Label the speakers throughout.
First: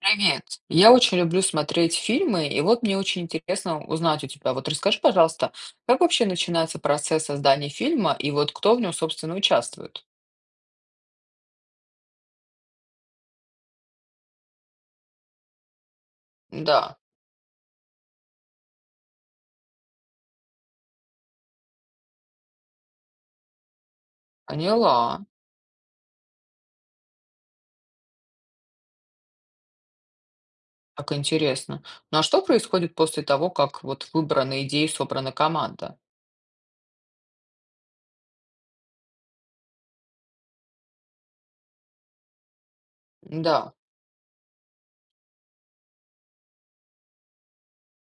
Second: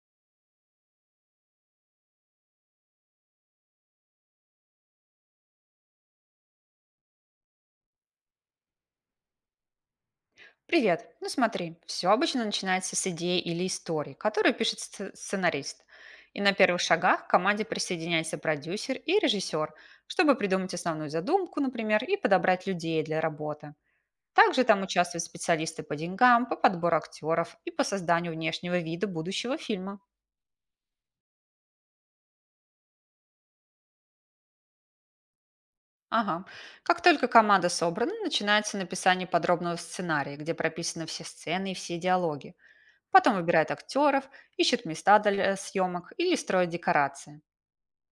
Speaker 1: Привет. Я очень люблю смотреть фильмы, и вот мне очень интересно узнать у тебя. Вот расскажи, пожалуйста, как вообще начинается процесс создания фильма, и вот кто в нем, собственно, участвует?
Speaker 2: Привет. Ну смотри, все обычно начинается с идеи или истории, которую пишет сценарист. И на первых
Speaker 1: Да,
Speaker 2: шагах к команде присоединяется продюсер и режиссер, чтобы придумать основную задумку, например, и подобрать людей для работы. Также там участвуют
Speaker 1: поняла.
Speaker 2: специалисты по деньгам, по подбору актеров и по созданию внешнего вида будущего фильма.
Speaker 1: Как интересно. Ну а что происходит после того, как вот выбрана идея и собрана команда?
Speaker 2: Ага. Как только команда собрана, начинается написание подробного сценария, где прописаны все сцены и все диалоги. Потом выбирает
Speaker 1: Да.
Speaker 2: актеров, ищет места для съемок или строит декорации.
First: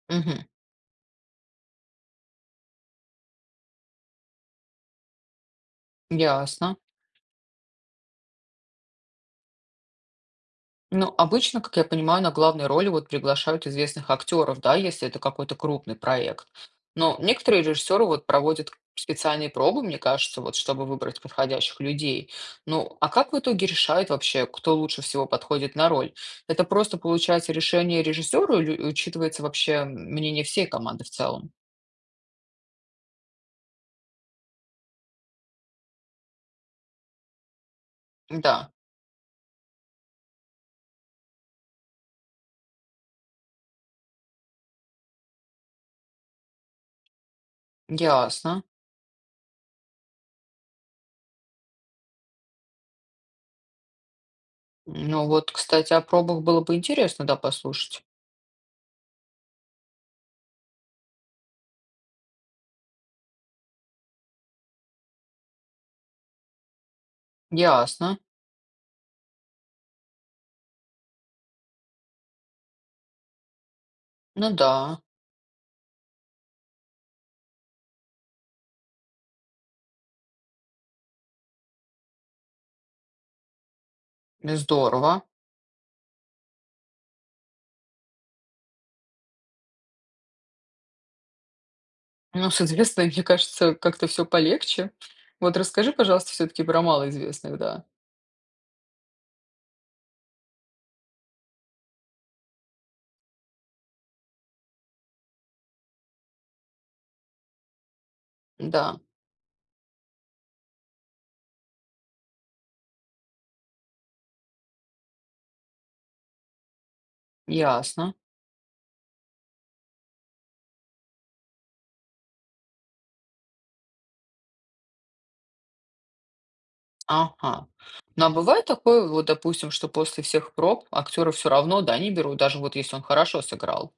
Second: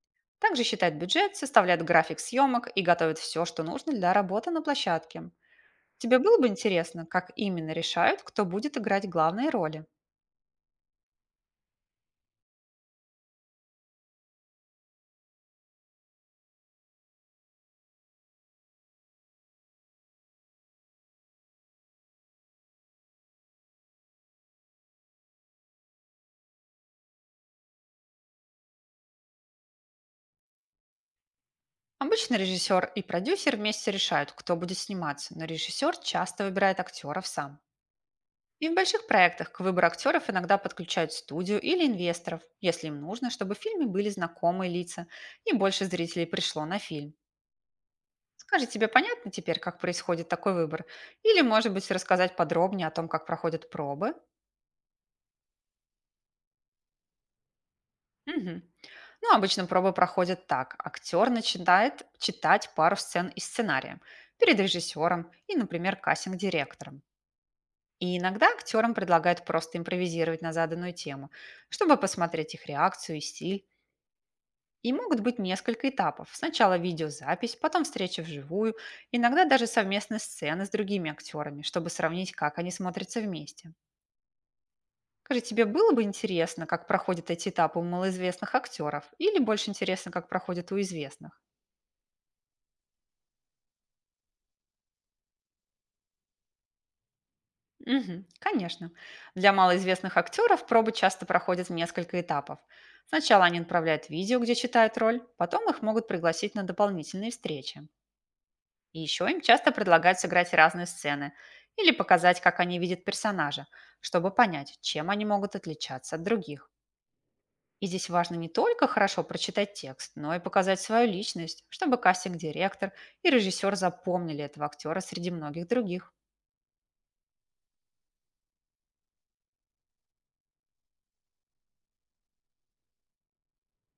Speaker 1: Угу.
Speaker 2: Также считает бюджет, составляет график съемок и готовит все, что нужно для работы на площадке. Тебе было бы
Speaker 1: Ясно.
Speaker 2: интересно, как именно решают, кто будет играть главные роли?
Speaker 1: Ну, обычно, как я понимаю, на главные роли вот приглашают известных актеров, да, если это какой-то крупный проект. Но некоторые режиссеры вот проводят специальные пробы, мне кажется, вот чтобы выбрать подходящих людей. Ну, а как в итоге решают вообще, кто лучше всего подходит на роль? Это просто получается решение режиссера или учитывается вообще мнение всей команды в целом?
Speaker 2: Обычно режиссер и продюсер вместе решают, кто будет сниматься, но режиссер часто выбирает актеров сам. И
Speaker 1: Да,
Speaker 2: в больших проектах к выбору актеров иногда подключают студию или инвесторов, если им нужно, чтобы в фильме были знакомые лица и больше зрителей пришло на фильм.
Speaker 1: ясно.
Speaker 2: Скажи, тебе понятно теперь, как происходит такой выбор? Или, может быть, рассказать подробнее о том, как проходят пробы?
Speaker 1: Ну вот, кстати, о пробах было бы интересно, да, послушать.
Speaker 2: Мгм. Ну, обычно пробы проходят так. Актер начинает читать пару сцен из сценария перед режиссером и, например, кастинг-директором. И
Speaker 1: Ясно.
Speaker 2: иногда актерам предлагают просто импровизировать на заданную тему, чтобы посмотреть их реакцию и стиль.
Speaker 1: Ну да,
Speaker 2: И могут быть несколько этапов. Сначала видеозапись, потом встреча вживую, иногда даже совместные сцены с другими актерами, чтобы сравнить, как они смотрятся вместе.
Speaker 1: здорово.
Speaker 2: Скажи, тебе было бы интересно, как проходят эти этапы у малоизвестных актеров, или больше интересно, как проходят у известных?
Speaker 1: Ну, с известной, мне кажется, как-то все полегче. Вот расскажи, пожалуйста, все-таки про малоизвестных, да.
Speaker 2: Мгм, конечно. Для малоизвестных актеров пробы часто проходят в несколько этапов. Сначала они отправляют видео, где читают роль, потом их могут пригласить на дополнительные встречи.
Speaker 1: Да,
Speaker 2: И еще им часто предлагают сыграть разные сцены или показать, как они видят персонажа, чтобы понять, чем они могут отличаться от других. И здесь
Speaker 1: ясно.
Speaker 2: важно не только хорошо прочитать текст, но и показать свою личность, чтобы кастинг-директор и режиссер запомнили этого актера среди многих других.
Speaker 1: Ага. Ну, а бывает такое, вот, допустим, что после всех проб актера все равно, да, не берут, даже вот если он хорошо сыграл.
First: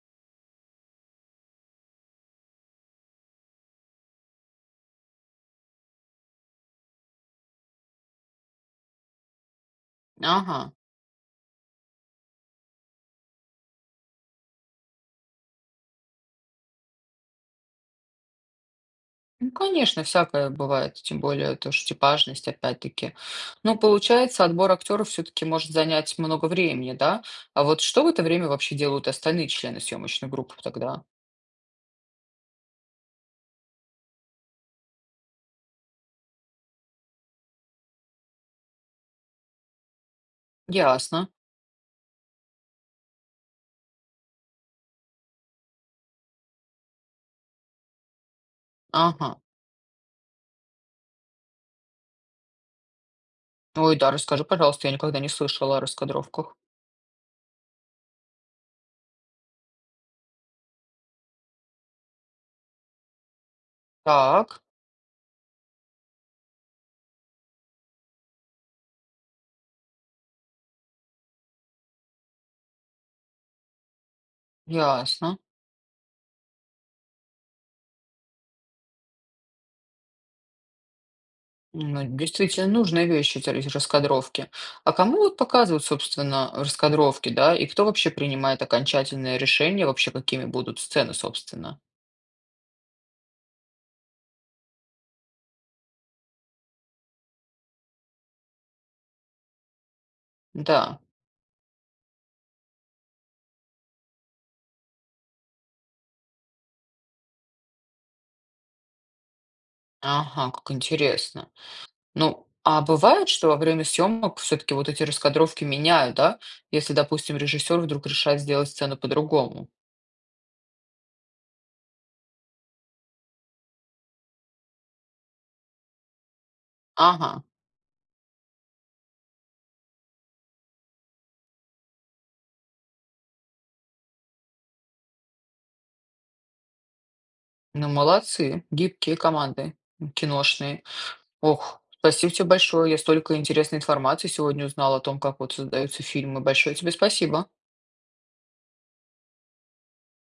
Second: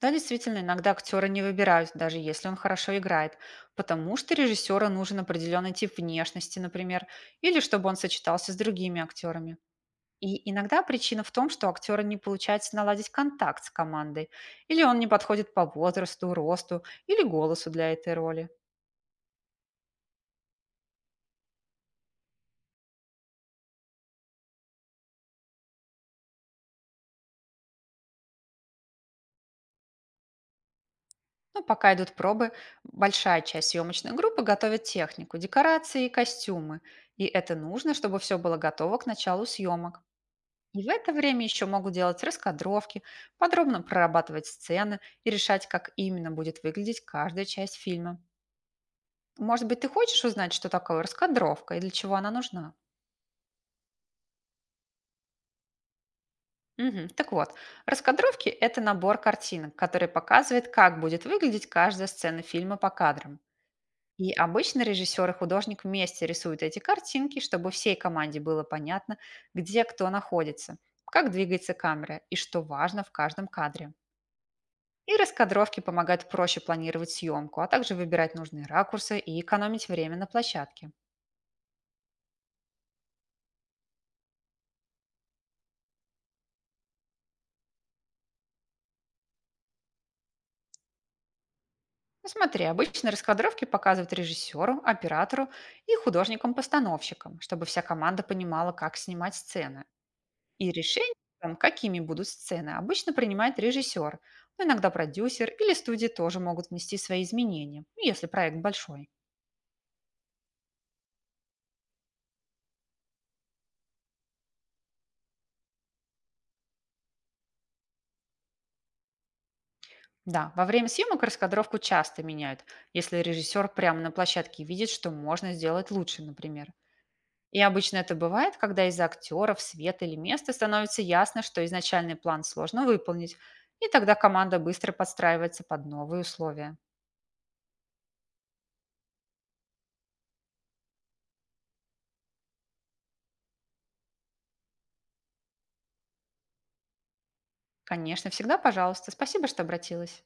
Speaker 2: Да, действительно, иногда актера не выбирают, даже если он хорошо играет, потому что режиссеру нужен определенный тип внешности, например, или чтобы он сочетался с другими актерами. И
Speaker 1: Ага.
Speaker 2: иногда причина в том, что актеру не получается наладить контакт с командой, или он не подходит по возрасту, росту или голосу для этой роли.
Speaker 1: Ну, конечно, всякое бывает, тем более то, что типажность, опять-таки. Ну, получается, отбор актеров все-таки может занять много времени, да? А вот что в это время вообще делают остальные члены съемочной группы тогда?
Speaker 2: Но пока идут пробы, большая часть съемочной группы готовит технику, декорации и костюмы. И это нужно, чтобы все было готово к началу съемок. И в это
Speaker 1: Ясно.
Speaker 2: время еще могут делать раскадровки, подробно прорабатывать сцены и решать, как именно будет выглядеть каждая часть фильма.
Speaker 1: Ага.
Speaker 2: Может быть, ты хочешь узнать, что такое раскадровка и для чего она нужна?
Speaker 1: Ой, да, расскажи, пожалуйста, я никогда не слышала о раскадровках.
Speaker 2: Мгм. Так вот, раскадровки– это набор картинок, который показывает, как будет выглядеть каждая сцена фильма по кадрам. И
Speaker 1: Так,
Speaker 2: обычно режиссер и художник вместе рисуют эти картинки, чтобы всей команде было понятно, где кто находится, как двигается камера и что важно в каждом кадре. И
Speaker 1: ясно.
Speaker 2: раскадровки помогают проще планировать съемку, а также выбирать нужные ракурсы и экономить время на площадке.
Speaker 1: Ну, действительно, нужная вещь эти раскадровки. А кому вот показывают, собственно, раскадровки, да? И кто вообще принимает окончательное решение, вообще какими будут сцены, собственно?
Speaker 2: Ну, смотри, обычно раскадровки показывают режиссеру, оператору и художникам-постановщикам, чтобы вся команда понимала, как снимать сцены. И
Speaker 1: Да.
Speaker 2: решение о том, какими будут сцены, обычно принимает режиссер, но иногда продюсер или студии тоже могут внести свои изменения, ну, если проект большой.
Speaker 1: Ага, как интересно. Ну, а бывает, что во время съемок все-таки вот эти раскадровки меняют, да? Если, допустим, режиссер вдруг решает сделать сцену по-другому.
Speaker 2: Да, во время съемок раскадровку часто меняют, если режиссер прямо на площадке видит, что можно сделать лучше, например.
Speaker 1: Ага,
Speaker 2: И обычно это бывает, когда из-за актеров, света или места становится ясно, что изначальный план сложно выполнить, и тогда команда быстро подстраивается под новые условия.
Speaker 1: ну молодцы, гибкие команды киношные. Ох, спасибо тебе большое. Я столько интересной информации сегодня узнала о том, как вот создаются фильмы. Большое тебе спасибо.
Speaker 2: Конечно, всегда пожалуйста. Спасибо, что обратилась.